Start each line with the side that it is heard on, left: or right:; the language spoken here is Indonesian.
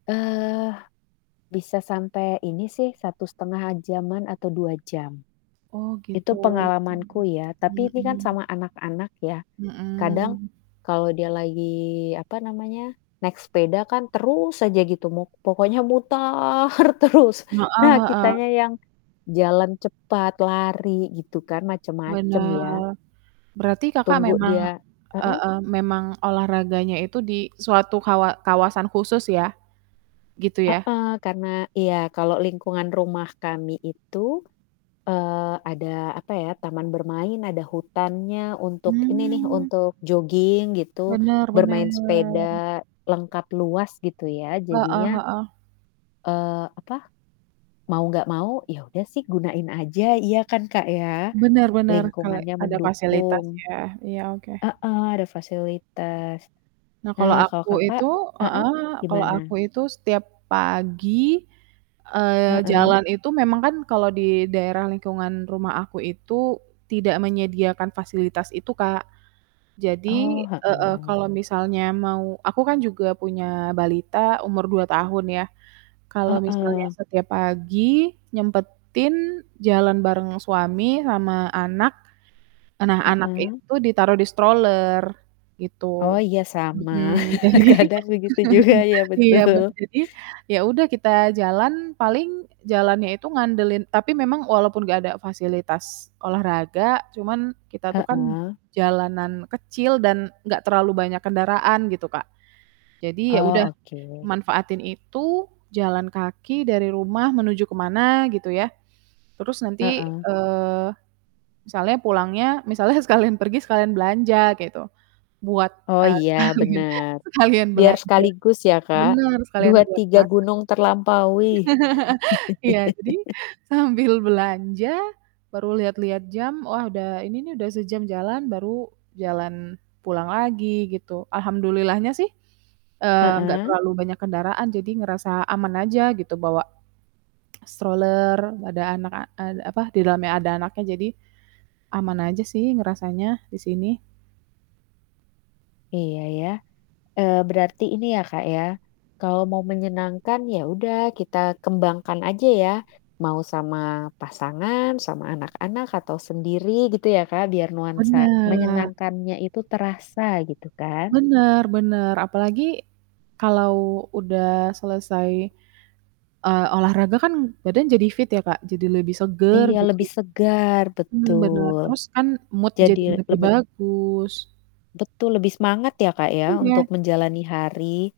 left: Eee, bisa sampai ini sih 1,5 jam-an atau 2 jam.
right: Oh gitu.
left: Itu pengalamanku ya, tapi
right: Mmm.
left: ini kan
right: Mhm.
left: sama anak-anak ya, kadang
right: Mhm.
left: kalau dia lagi, apa namanya, naik sepeda kan terus aja gitu mu pokoknya mutar terus,
right: Heeh
left: nah
right: heeh.
left: kitanya yang jalan cepat, lari gitu kan macem-macem ya.
right: Bener. Berarti Kakak
left: Tunggu
right: memang
left: dia heeh?
right: heeh, memang olahraganya itu di suatu kawa kawasan khusus ya? Gitu ya?
left: Heeh, karena iya, kalau lingkungan rumah kami itu, eee, ada apa ya, taman bermain, ada hutannya untuk ini nih,
right: Mmm.
left: untuk jogging gitu,
right: Benar
left: bermain
right: benar.
left: sepeda, lengkap, luas gitu ya,
right: Heeh
left: jadinya,
right: heeh.
left: eee, apa, mau gak mau ya udah sih gunain aja, iya kan Kak ya?
right: Benar benar kale
left: Lingkungannya
right: ada fasilitas
left: mendukung.
right: ya, iya, oke.
left: Heeh, ada fasilitas.
right: Nah kalau
left: Nah kalau
right: aku
left: Kakak
right: itu
left: heeh,
right: heeh, kalau aku
left: gimana?
right: itu setiap pagi, eee,
left: Heeh.
right: jalan itu memang kan kalau di daerah lingkungan rumah aku itu tidak menyediakan fasilitas itu, Kak. Jadi
left: Oh,
right: heeh
left: heeh.
right: kalau misalnya mau aku kan juga punya balita umur 2 tahun ya, kalau misalnya
left: Heeh.
right: setiap pagi, nyempetin jalan bareng suami sama anak, nah anak
left: Heeh.
right: itu ditaruh di stroller
left: Oh,
right: gitu.
left: iya sama,
right: Mhm, jadi
left: kadang begitu juga ya
right: iya be
left: betul.
right: jadi, ya udah kita jalan paling jalannya itu ngandelin tapi memang walaupun gak ada fasilitas olahraga, cuman kita tuh kan
left: Heeh.
right: jalanan kecil dan enggak terlalu banyak kendaraan gitu Kak, jadi ya udah
left: Oh, oke.
right: manfaatin itu, jalan kaki dari rumah menuju ke mana gitu ya, terus nanti,
left: Heeh.
right: eee, misalnya pulangnya misalnya sekalian pergi sekalian belanja gitu, buat,
left: Oh
right: eee,
left: iya
right: sekalian
left: bener,
right: sekalian
left: biar
right: belanja.
left: sekaligus ya Kak,
right: Bener sekalian
left: dua
right: buat
left: tiga
right: masak.
left: gunung terlampaui.
right: Iya, jadi sambil belanja baru lihat-lihat jam, wah udah ini nih, udah sejam jalan baru jalan pulang lagi gitu, alhamdulillahnya sih, eee, enggak
left: Heeh.
right: terlalu banyak kendaraan jadi ngerasa aman aja gitu bawa stroller, ada anak a ada apa di dalamnya ada anaknya, jadi aman aja sih ngerasanya di sini.
left: Iya ya, eee, berarti ini ya Kak ya, kalau mau menyenangkan ya udah kita kembangkan aja ya, mau sama pasangan, sama anak-anak, atau sendiri gitu ya Kak, biar nuansa
right: Bener.
left: menyenangkannya itu terasa gitu kan.
right: Bener bener, apalagi kalau udah selesai, eee, olahraga kan badan jadi fit ya Kak, jadi lebih seger
left: Iya,
right: gitu.
left: lebih segar,
right: Mmm, bener,
left: betul.
right: terus kan mood
left: Jadi,
right: jadi lebih
left: lebih
right: bagus.
left: Betul lebih semangat ya Kak ya
right: Iya.
left: untuk menjalani hari.